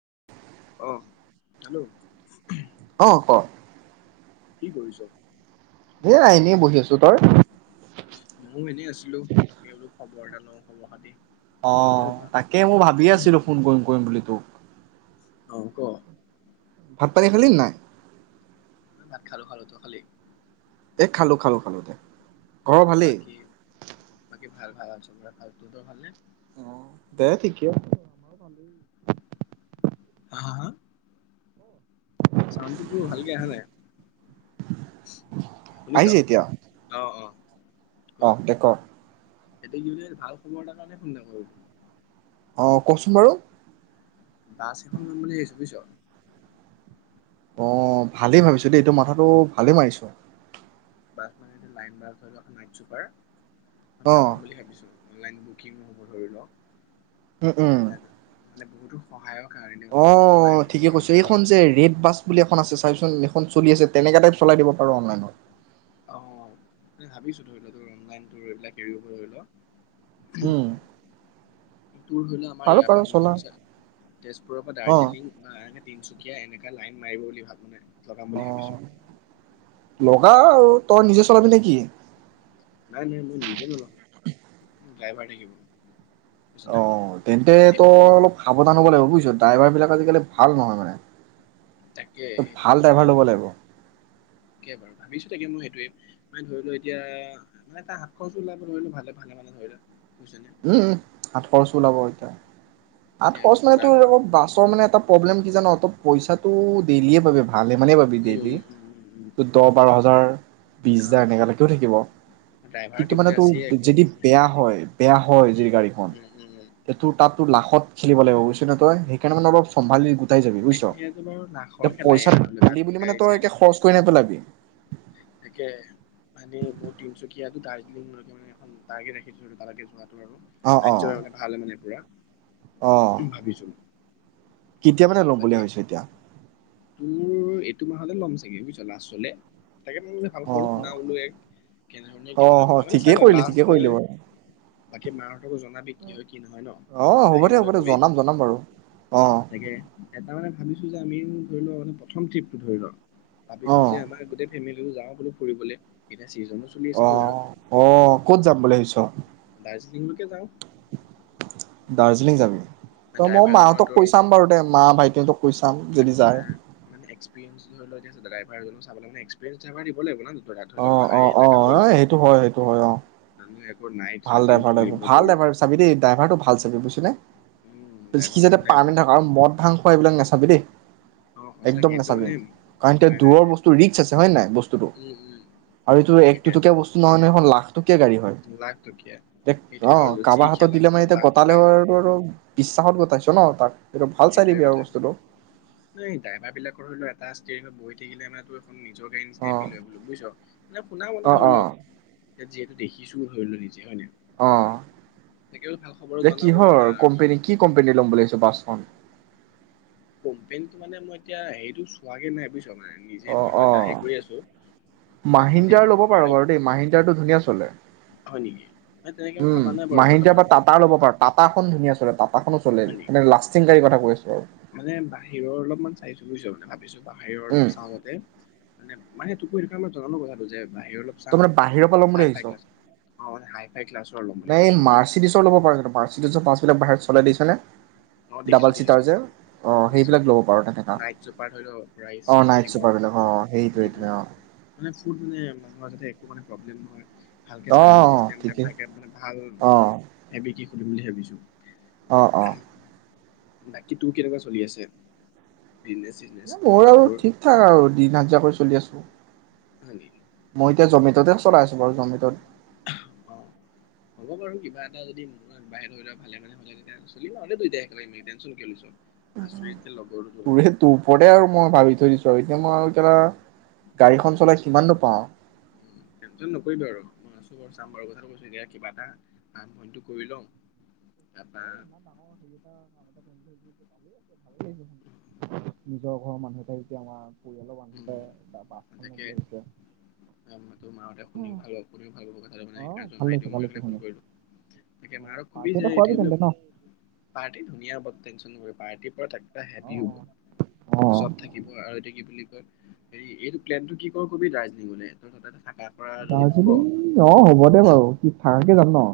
[unintelligible] অ hello. [inaudible] অ' ক কি কৰিছ? এয়া, এনেই বহি আছো তই? ময়ো এনেই আছিলো তাকে বোলো খবৰ এটা লও, খবৰ খাতি। অ' কেনেকুৱা তাকে মই ভাবিয়ে আছিলো ফোন কৰিম, কৰিম বুলি। [inaudible] অ' ক ভাত-পানী খালি নাই? ভাত খালো, খালো। তই খালি? এই খালো, খালো, খালো দে। ঘৰৰ ভালেই বাকী, বাকী ভাল, ভাল আছোঁ আৰু তহঁতৰ ভালনে? অ' দে ঠিকে আছে, আমাৰো ভালেই। হা হা হা? চাউণ্ডটো তোৰ ভালকে আহা নাই। শুনিছ আহিছে এতিয়া অ' অ'। অ' এতিয়া ক। হেল্পিং নিউ দে ভাল খবৰ এটা কাৰণে ফোন এটা কৰিলো। অ' কওক চোন বাৰু? বাছ এখন লম বুলি ভাবিছো বুজিছ। অ' ভালেই ভাবিছ দেই, তই মাথাটো ভালে মাৰিছ। বাছ মানে এটো লাইন বাছ, ধৰি ল' এখন নাইট চুপাৰ। অ মই ল'ম বুলি ভাবিছো। অনলাইন বুকিং হ'ব ধৰি ল'। উম উম মানে বহুতো সহায়ক অ' ঠিকে কৈছ, এইখন যে ৰে'ড বাছ বুলি এখন আছে, চাবিচোন এখন চলি আছে তেনেকোৱা টাইপ চলাই দিব। আৰু অনলাইনত অ ভাবিছো ধৰি লোৱা তোৰ অনলাইন, তোৰ এইবিলাক এৰি হব ধৰি ল হুম তোৰ ধৰিল আমাৰ ইয়াৰ পৰা মিছন চাৰ তেজপুৰৰ পৰা অ দাৰ্জিলিং বা তিনচুকীয়া এনেকুৱা লাইন মাৰিব বুলি ভাবোঁ। লগাম অ বুলি ভাবিছোঁ। লগা আৰু, তই নিজে চলাবি নে কি? নাই, নাই মই নিজে নচলাও ড্ৰাইভাৰ থাকিব। বুজিছ না অ' তেন্তে তই এইবোৰ অলপ সাৱধান হব লাগিব বুজিছ। ড্ৰাইভাৰ বিলাক আজিকালি ভাল নহয় মানে, তাকে তই সেইটো ভাল তাৰ ড্ৰাইভাৰ মানে ল'ব লাগিব কেই বাৰু ভাবিছো। এতিয়া মোৰ এইটোৱে, মানে ধৰি ল এতিয়া কিবা এটা হাত খৰচ ওলাৱ ভালে, ভালে হলে। উম সাতশৰ-া ওলাব এতিয়া এতিয়া আঠখৰছ মানে ঘূৰা তোৰ ঘৰ বাছৰ মানে এটা প্ৰব্লেম কি জান? পইচাটো দেইলিয়ে পাবি ভালে মানেই পাবি উম ডেইলি, উম উম উম উম দহ বাৰ হাজাৰ, বিশ হাজাৰ এনেকুৱালৈকেও থাকিব, অ ড্ৰাইভাৰ কিন্তু মানে দিবলৈ আছেই তোৰ আকৌ যদি বেয়া হেণ্ডিমেড উম হয় বেয়া হয় যদি গাড়ীখন উম উম উম তোৰ তাত লাখ খেলিব লাগিব বুইছ নে তই, সেইকাৰণে মানে অলপ চম্ভালি উটাই যাবি বুজিছ, সেইয়াতো বাৰু লাখৰ এতিয়া খেলাই পইচা আৰু ধৰি লও তাত পালি বুলি মানে গাড়ী তই চাড়ী একে লৈ। খৰচ কৰি নেপেলাবি। তাকে মানে মোৰ তিনচুকীয়াটো দাৰ্জিলিংকে মানে এখন তাৰ্গেট ৰাখিছিলো তালকে অ', অ', য [unintelligible] অ'। ভাবিছো কেতিয়া মানে ল'ম বুলি বাকী ভাবিছ এতিয়া। তোৰ এইটো মাহলৈ [unintelligible] লাষ্ট চলে তাকে বোলো ভাল অ খবৰটো শুনা বুলো এ কেনেধৰনে অ কেনেকোৱা অ কিবা মানে ঠিকেই চাই লোৱা কৰিলি ঠিকেই কৰিলি বাৰু লাষ্টলৈ কি মা হতকো জনাবি কি হয় নহয় ন অ হ'ব দে হ'ব আহিবলৈ দে কবি জনাম জনাম বাৰু অ তাকে এটাৰ মানে ভাবিছো যে আমিও ধৰি লও প্ৰথম ট্ৰিপটো ধৰি লও অ ভাবিছো যে আমাৰ গোটেই ফেমিলি দুয়ো যাওঁ বোলো ফুৰিবলে চিজনো চলি আছে অ ধৰি লও অ ক'ত যাম বুলি ভাবিছ ত দাৰ্জিলিং লৈ কে যাওঁ দাৰ্জিলিং যাবি ত মই ড্ৰাইভাৰজনৰ মাহঁতক তোৰ কৈ চাম বাৰু দে মা ভাইটিহঁতক কৈ চাম যদি যায় মানুহজনক চাবলে মানে এক্সপিৰিয়েন্স ড্ৰাইভাৰ দিব লাগিব নানি অ অ অ সেইটো হয় সেইটো হয় অ মানুহ একো নাইট ভাল ৰাতিও ড্ৰাইভাৰ লাগিব চলিব ভাল তোৰ ড্ৰাইভাৰ চাবি দেই ড্ৰাইভাৰটো ভাল চাবি বুইছ উম হয়নে সি ড্ৰাইভাৰ ভাল যাতে লাগিব পানী থকা মদ ভাং তৈ এইবিলাক নাচাবি দেই অ সঁচাকে একদম এইটো নাচাবি মানে উম কাৰণ এতিয়া নাই নাই দূৰৰ নাই বস্তু ৰিক্স আছে হয় নে বস্তুটো উম উম আৰু এইটো তাকে একটকিয়া বস্তু নহয় ন লাখ টকীয়া গাড়ী হয় লাখ টকীয়া দে সেইটোৱে অ আৰু যি কাবাৰ হাতত খেলা দিলে হ'ল মানে চব এতিয়া লাখ টকাই গটালেৰু আৰু বিশ্বাসত গটাইছে ন তাক এইটো ভাল চাই সেইটোৱে দিবি আৰু কথা বস্তুটো নাই ড্ৰাইভাৰ বিলাকৰনো এ ক্লাছ টেনত বহি থাকিলে মানে টোৰ নিজকে অ নিচিনাই ফিল হয় বোলোঁ বুজিছ মানে শুনা মন অ ধৰি অ ল ইয়াত যিহেতু দেখিছো ধৰি ল অ ভাল খবৰো দে জনাবলৈ কিহৰ মাহঁতক কোম্পানী কি কোম্পানী ল'ম বুলি ভাবিছ বাছখন কোম্পানীটো মানে মই এতিয়া হেৰিটো চোৱাগে নাই বুজিছ মানে নিজে অ ধৰি লও অ এটা হেৰি কৰি আছো মানে নিজে মাহিন্দ্ৰাৰ ল'ব বনোৱা পাৰ কাৰণে বাৰু দেই মাহিন্দ্ৰাটো ধুনীয়া চলে হয় নেকি মানে তেনেকে উম ভাবা নাই বাৰু মাহিন্দ্ৰা বৰ্তমান বা টাটা ল'ব পাৰ টাটা খন ধুনীয়া চলে টাটাখনো চলে হয় নেকি মনে লাষ্টিং গাড়ীৰ কথা কৈ আছো আৰু বিছো বাহিৰৰ অলপ উম চাওঁতে মানে [unintelligible] জনানো কথাটো যে বাহিৰ অলপ তই চাওঁ মানে বাহিৰৰ অ', পৰা ল'ম বুলি হাই ফাই ভাবিছ ক্লাছ অ', মই হাই ফাই ক্লাছ [unintelligible] এই মাৰ্চিডিছৰ ল'ব পাৰে মাৰ্চিডছ [unintelligible] [unintelligible] অ', দেখিছো দেখিছো দেখিছো সেইবিলাক ল'ব পাৰ তেনেকা নাইট চুপাৰ [unintelligible] [unintelligible] অ নাইট চুপাৰ বিলাক অ সেইটোৱে অ প্ৰব্লেম নহয়। ভালকে অ চাৰ্জিং চিষ্টেম টাইপ ঠিকেই থাকে মানে ভাল অ [unintelligible] কৰিম বুলি ভাবিছোঁ। অ', অ। বাকী তোৰ কেনেকুৱা চলি আছে? বিজনেচ চিজনেচ মোৰ আৰু এইবোৰ ঠিক ঠাক আৰু দিন হাজিৰা কৰিছো চলি আছো। [inaudible] মই এতিয়া জমেট'তে চলাই আছো বাৰু জমেটত। অ', হ'ব বাৰু কিবা এটা যদি ম বাহিৰত ধৰি লোৱা ভালে মানে হ'লে তেতিয়া চলিম আৰু [unintelligible] একেবাৰে টেনচন কিয় লৈছ? আছো যেতিয়া লগৰটো তোৰ লগত তোৰে তোৰপৰে আৰু মই ভাবি থৈ দিছো আৰু এতিয়া মই আৰু [unintelligible] গাড়ীখন চলাই সিমান নো পাওঁ। উম, টেনচন নকৰিবি আৰু মই [unintelligible] কথাটো কৈছো এতিয়া কিবা এটা আৰম্ভণিটো কৰি লওঁ অ তাপা ইমান ডাঙৰ হেৰি এটা কাম এটা কৰিম বুলি ভাবিছো ভালেই আছে ভালেই লাগিছে শুনি নিজৰ ঘৰৰ মানুহ এটাই যেতিয়া আমাৰ পৰিয়ালৰ উম মানুহতে [unintelligible] তাকে তোৰ মা হঁতে শুনিও ভাল শুনিও ভাল পাব কথাটো মানে অ সেইকাৰণে ভাল জনাই লাগিছে দিও ভাল মই লাগিছে সেইকাৰণে ফোন শুনি কৰিলো তাকে অ মাৰক আৰু কবি পাৰ্টি যে এটা খোৱাবি তেন্তে ন পাৰ্টি ধুনীয়া হ'ব টেনচন পাৰ্টিৰ অ সেতিয়ো অ অ চব থাকিব আৰু এতিয়া কি বুলি হেৰি এই প্লেনটো কি কৰ কবি দাৰ্জিঙলে দাৰ্জিলিং অ', হ'ব দে বাৰু কি কেতিয়া যাম ন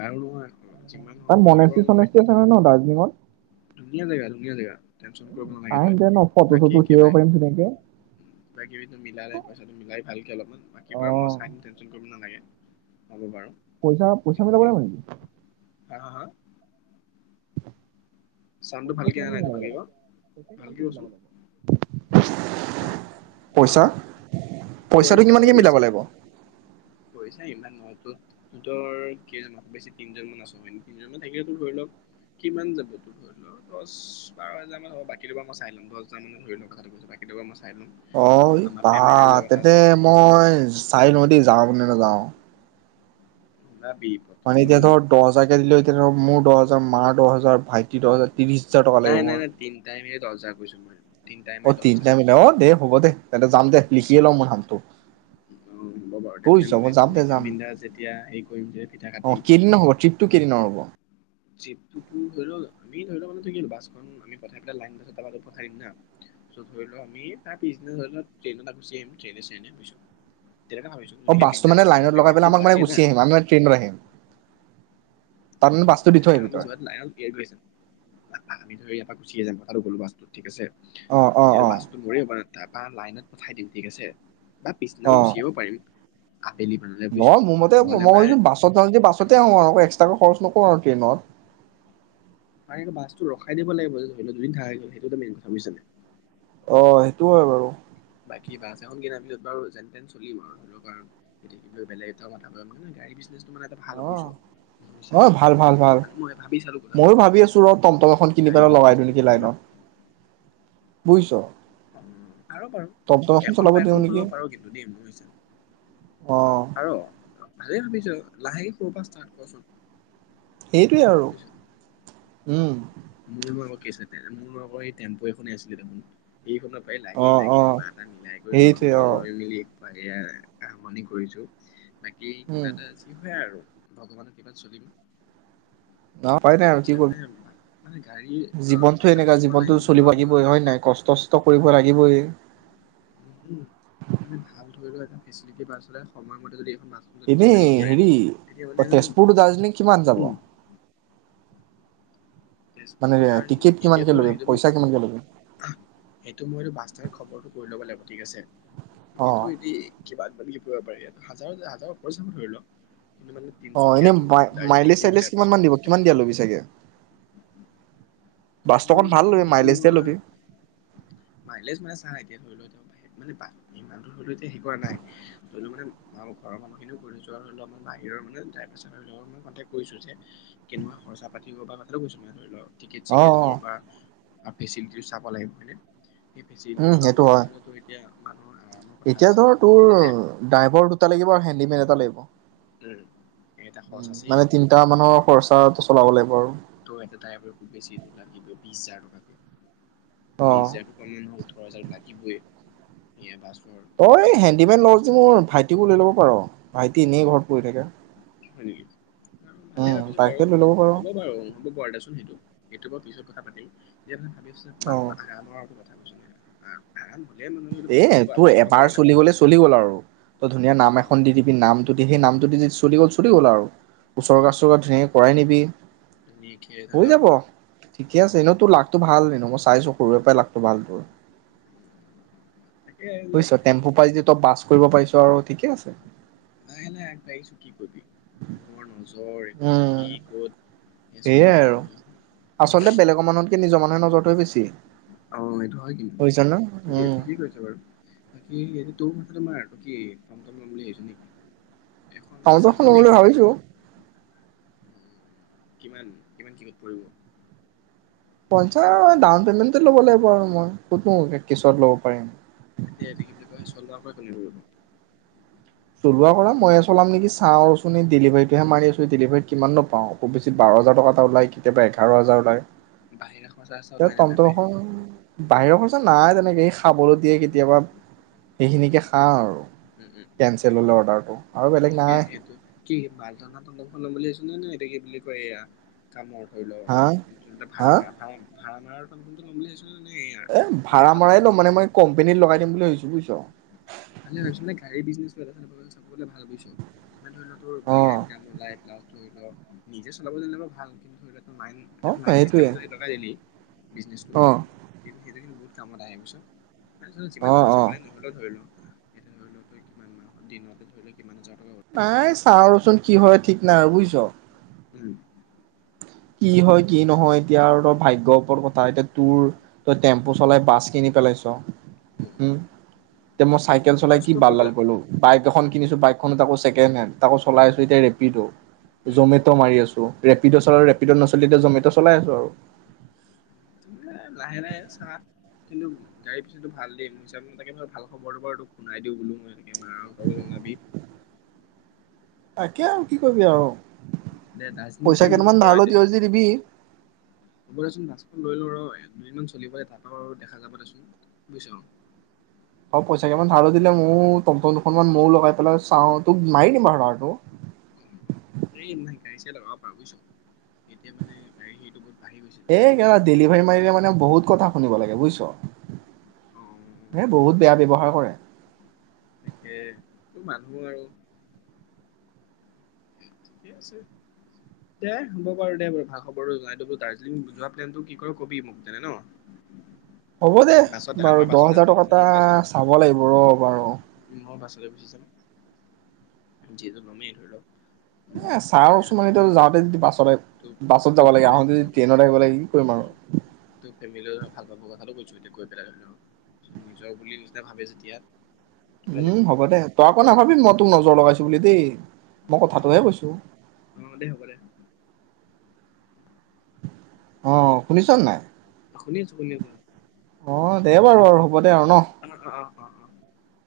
বাৰু যিমান তাত হ'ব লাগে মনেচি বাৰু চনেচি আছে নহয় ন দাৰ্জিলিঙত? ধুনীয়া জেগা ধুনীয়া জেগা। টেনচন কৰিব নালাগে চাই তই। আহিম দে ন ফটো চটো বাকী উঠি কেবা আহিব পাৰিম ধুনীয়াকে কিবা কিবিটো মিলালে- পইছাটো মিলাই ভালকে অলপমান বাকী অ বাৰু মই চা টেনচন কৰিব নালাগে। হ'ব বাৰু। পইচা পইচা মিলাব পাৰিবা নেকি হা হা [inaudible] চাউণ্ডটো পইচা ভালকে কিমান অহা নাই কিন ভালকে লাগ ক পইচা কিমান ভালকে কিন কচোন লাব লাগিব পইচা পইচাটো কিমানকে মিলাব লাগিব? পইছা ইমান নহয়টো তোৰ তৰ কেইজন আকৌ বেছি তিনজন মান আছো হয় তিনজন মান থাকিলে তোৰ ধৰি লওক কিমান যাব তোৰ ধৰি লওক দহ বাৰ হাজাৰ মান হ'ব বাকী তোবা মই চাই ল'ম দহ হাজাৰ মানে ধৰি ল কথাটো কৈছো বাকী তোবা মই চাই ল'ম অ আমাৰ পা ফেমিলি যোৱা কথা তেন্তে আছে মই চাই যদি যাও কোন দিনা যাওঁ। ওলাবি প্ৰথম মানে এতিয়া ধৰ দহ হাজাকে দিলেও উম, এতিয়া ধ মোৰ দহ হ মাহ দহজাৰ‌ ভাইটি টকা ত্ৰিশ হাজাৰ টকা লাগিব মোৰ। টাইম দহজ কৈছো মই তিনটাই অ মিলি দহ হাজাৰ তিনিটা মিলি কৈছো অ দে হ'ব দে তে যাম দে। লিখি লওঁ ম হাততো অ হ'ব বাৰু সেইকাৰণে দে মানে যাম বিন্দা যেতিয়া হেৰি কৰিম যে পিঠা অ কাটিম। কেইদিনৰ হ'ব ট্ৰিপটো কেইদিনৰ হ'ব টো ধৰি ল আমি ধৰি ল মান থাকিলো বাছখন আমি পঠাই পেলাই লাইন বাছ পঠাই দিম না ধৰি ল আমি তাৰ পিছদিনা ধৰি ল ট্ৰেইন এটা গুচি আহিম ট্ৰেইনেছো অ বাছটো মানে লাইনত লগাই পেলাই আমাক মানে লাগে না গুচি আহিম আমিে ট্ৰেইনত আহিম। তাৰমানানে বাস্তু দি ধৰি থৈ লও আহাবি আমি তই? যোৱাত লাইনত এৰ গৈছে আমি ধৰি ইয়াৰ পৰা গুচিয়েই যাম কথাটো'লো বাছটো ঠিক আছে। অ অ যেয়া অ বাস্তটো ধৰ- তাৰপা লাইনত পঠাই দিম ঠিক আছে। বা অ পিছনাও গুচিয়িব পাৰিম। আবেলি মানলে বুজিছ নহয় মোৰ মতে মই নহ'লে মানে ভাবিছো বাছ য যে বাছতে আহো আৰু এক্স্ৰ খচ নকওঁ আৰু ট্ৰেইনৰ তাৰে বাছতটো ৰখাই দিব লাগিব যে ধৰি লও দুদিন থাক সেইটো এটা মেইন কথা বুজছ ননে? অ সেইটো হয় বাৰু। বা বাছ এখন কিনে আৰু বাৰো যেন তেন চলিম আৰু ধৰি লক কাৰ আৰু এয়া কিব বলেগ এটা মা মানে গাড়ী অ অ ভাল ভাল ভাল ভালানে মই ভাবি ময়ো ভাবি আছো ৰ টমটম এখন কিনি পেলাই লগাই চোথা বুইছ? অ আৰু বাৰু ত এখনৰ চলাব পৰা দিওঁ এখন নেকি কৰিব পাৰো কিন্তু দেই অ ভালে ভাবিছ লাহেকে সৰে পৰা ষ্টাৰ্ট কৰচোন। সেইটোৱে আৰু। উম। মোৰ ল আৌ মোৰ আৌ এই টেম্পু এখনেই আছিলে তোন সেই সময় পায় অ লাগি লাগি অ কিবা এটা মিলাই কৰি সেইটোৱে লন অ চন লৈ মেলি এইয়া আৰম্ভনি কৰিছো। এই উম কিবা এটা, যি হয় আৰু, ভগৱানৰ কৃপাত চলিম ন পাই নাই আৰু যে কি মানে মানে গাড়ী কৰি অ জীৱনতো এনেকুৱা, বাছৰ জীৱনতো চলিব লাইনবোৰৰ ধৰি লাগিবই লও হয় নে নাই কষ্ট চষ্ট কৰিব লাগিবই। উম মানে ভাল ধৰি লও এটা [unintelligible] এনেই ট্ৰেভেল কৰে হেৰি তেতিয়া মানে তেজপুৰ টু দাৰ্জিলিং কিমান যাব! মানে তেজপুৰ দাৰ্জিলিং, টিকেট এতিয়া কিমানকে ধৰি লও ল'বি সেইটো পইচা কিমানকে ল'বি? মই সেইটো মইটো বাছেণ্ড খবৰটো কৰি ল'ব লাগিব। ঠিক আছে। অঁ এতিটো এদ কি বা কি কৰিব পাৰি হাজ হাজৰ ওপ ধৰি লক অ এনেই মাই মাইলেজ চাইলেজ বুলি কিমান ভাবিছো মান দিব, কিমান দিয়া লবি চাগে, কিমান বাছটো আকন মানে ভাল ল'বি, সেইটো মাইলেজ দিয়া মই ল'বি। মাইলেজ [unintelligible] অঁ অঁ কেছৰ বা ভাবি চিন্তিও চাব লাগিব সেই ফেচিলিটো উম চোৱা সেইটো মানে হয়। ধৰি লওতো এতিয়া মানুহৰ আৰামৰ কথা এতিয়া আছে ধৰ তোৰ, যাতে ড্ৰাইভাৰ দুটা লাগিব আৰু হেণ্ডিমেন এটা লাগিব। অ' উম এটা খৰচ আছেই তিনিটা মানুহৰ খৰচাটো চলাব লাগিব আৰু ত এটা টায়াৰত লাগিবই বিশ হাজাৰ টকা। অঁ। বিশ হাজাৰ টকমানয় ওঠৰ হাজানায়। [unintelligible] এই হেণ্ডিমেন লৱ যদি মোৰ ভাইটিকো লৈ ল'ব পাৰ, ভাইটি এনেই ঘৰত পৰি থাকে। হয় নেকি? ভালে উম ভাবিছ, বাৰু তাকে লৈ ল'ব পাৰ। হ'ব, বাৰু হ'ব বাৰু দেচোন সেইটো সটো বাৰু পিছত [unintelligible] অ', [unintelligible] [unintelligible] এ পইচা দিব তোৰ আফচোচ নকৰে এবাৰ না চলি গলে চলি গ'ল আৰু, তই ধুনীয়া নাম অ', এখন দি দিবি নাম তদি সেই নামটো যদি চলি গ'ল, চলি গ'ল আৰু, উৰ্ছগা উম, চুৰ্ছগা ধুনীয়াকে কৰাই নিবি, ধুনীয়াকে ধৰি হৈ লওক যাব, ঠিকে আছে এনেও তোৰ লাকটো ভাল। নমস্কাৰ চাইছো সৰুৰে পৰাই লাগতো ভাল তোৰ তাকে বুজছ এইবিলাক টেম্পু পাই য ত বাছ কৰিব পাৰিছো আৰু ঠিকে আছে লাহে লাহ আগবাঢ়িছো কি কবি মানুহৰ নজৰ উম, কি কত এ চলি সেয়াই থাকে আৰু আচলতে নহয় বেলেগৰ মানুহতকে নিজৰ মানুৰ নজৰটো বেচি অ এইটো হয় কিন্তু ঠিকেই উম। ঠিকেই কৈছে বাৰু বাকী এই তোৰ মাথাটো আগতেই টমটম লম বুলি আহিছো নেকি এখন আওত বাছ শ লম কিমান বুলি ভাবিছো কিমান কিমান সিনি পৰিব পইচা ডাউন পেমেন্তে ল'ব লাগিব আৰু মই কতনো কেছত ল'ব পাৰিম এতিয়াএটি কি বুলি কয় চনদাৰ পৰা কুলি কৰিবব চলোৱা কৰা মইযে চলাম নেকি চাওঁ ৰচোন ডেলিভাৰীটোহে মাৰি আছো ডেলিভাৰীত কিমানো পাওঁ খুববেছি বাৰ হাজৰ টকা এটা ওলাই কেতিয়াবা এঘাৰ হাজাৰ ওলায় বাহিৰা খৰচা চৰচা এতিয়া ওলাই নে তম নাই তম বাহিৰা খন বাহিৰৰ যে নাই তেনেকে স খাবলৈ দিয়ে কেতিয়াবা সেইখিনিকে উম খাওঁ আৰু উম হুম কেনঞ্চেল হলে অৰ্ডাৰটো আৰু বেলেগ তাকে নাই সেইটো কি মালনা তল বুলি কি বুলি কয় এয়া কামৰ হা [unintelligible] [unintelligible] এয়া এ ভাড়া মালটনা মৰাই লওঁ মানে মই কম্পেনিত লগাই দিম বুলি ভাবিছো বুজিছ। ভালে ভাবিছ মানে গাড়ী বীজনেছ চাব গলে ভাল বুজিছ। মনে ধৰিল তোৰ অ বাহিৰা নিদাম ওলাই প্লাজ। ধৰি লওক নিজে চলাব জন ভাল কিন্তু ধৰি লও, লাইন অ এটা লাইন চিষ্টম সেইটোৱে ম লগাই দিলি। বিজনেছটো অ সেইটো-সেইটো কিন্তু বহুত কামত আহে বুজিছ। কিছুমান অ পইচা অ পা নহয়। ধৰি ল এ ধৰি ল তই কিমান মাহ দিনতে ধৰি ল কিমান হাজাৰ টকা। নাই চাওঁৰচোন কি হয় ঠিক নাই বুজিছ। উম, কি হয় কি নহয় এতিয়া আৰু তই ভাগ্যৰ ওপৰত কথা এতিয়া তোৰ তই টেম্পু চলাই বাছ কিনি পেলাইছ। উম, তে মই চাইকেল চলাই কি কষ্ট কৰিব বালডাল কৰিলো। বাই, এখন কিনিছো বাইকখনো ছেকেণ্ডহেণ্ড তাকো চলাই আছো এতিয়া ৰেপিডো। উম জমেট' মাৰি আছো। ৰেপডও চলাও ৰেপিড, ৰেপিড নচলীলে এতিয়া জমেটো চলাই আছো আৰু। ত লাহে-লাহে চা কিন্তু গাড়ী পিছটো ভাল দিম নিছানে তাকে ম ভাল খবৰটো বাৰু তোক শুনাই দিওঁ বোলো মই তাকে মাৰ তাকে জনাবি। তাকে আৰু কি কৰিবি আৰু। দে দাৰ্জিলিং পইচা প্লেনটো কি কেইটামান কৰা ধাৰলৈ এতিয়া দিয় যদি দিবি। হ'ব দেচোন বাছখন লৈ লো ৰ এক দুদিনমান চলিবলৈ তাপা আৰু দেখা যাবা দেচোন বুজছ। অ' পইচা কেইমান ধাৰ দিলে ময়ো টমটম দুখন মান ময়ো লগাই পেলাই চাওঁ তোক মাৰি দিম বাৰু ধৰাটো। এই নাই গাড়ী চাই লগাব পা বুজিছ এতিয়া মানে গাড়ী সেইটো বহু এই কেলা ডেলিভাৰী মাৰিলে মানে বহুত কথা। শুনিব লাগে বুজছ। অ এ বহুত বেয়া ব্যৱহাৰ কৰে। আহো আৰু। দে হ'ব বাৰু দে বাৰু ভাল খবৰটো জনাই দিলো। দাৰ্জিলিং যোৱা প্লেনটো কি কৰ কবি মোক তেনে ন। হ'ব দে বাছতে আমাৰ বাৰু দহ বাছতে হাজাৰ যাম টকা এটা মই বাছত চাব লাগিব ৰ বাৰু। মই বাছতে গুচি যাম। যিহেতু লমেই ধৰি লওক। উম, এ ছাওৰচোন মানে তোৰ যাওঁতে যদি তোৰ বাছত যাব তোৰ লাগে ফেমে আহোঁতে যদি ট্ৰেইনত আহিব লাগে কি কৰিম আৰু। তোৰ ফেমিলিও ভাল পাব কথাটো কৈছো এতিয়া গৈ পেলাই লৈ ল'ব। নিজৰ বুলি যেতিয়া ভাবে যেতিয়া। হয় নাই উম' হ'ব দে। তই আকৌ নাভাবিম মই তোক নজৰ লগাইছো বুলি দেই। মই নাই কথাটোহে নাই কৈছো। অ দে হ'ব দে অ' শুনিছ নাই? শুনি আছো শুনি আছো অ' দে বাৰু আৰু দে আৰু ন। অ' অ' অ'।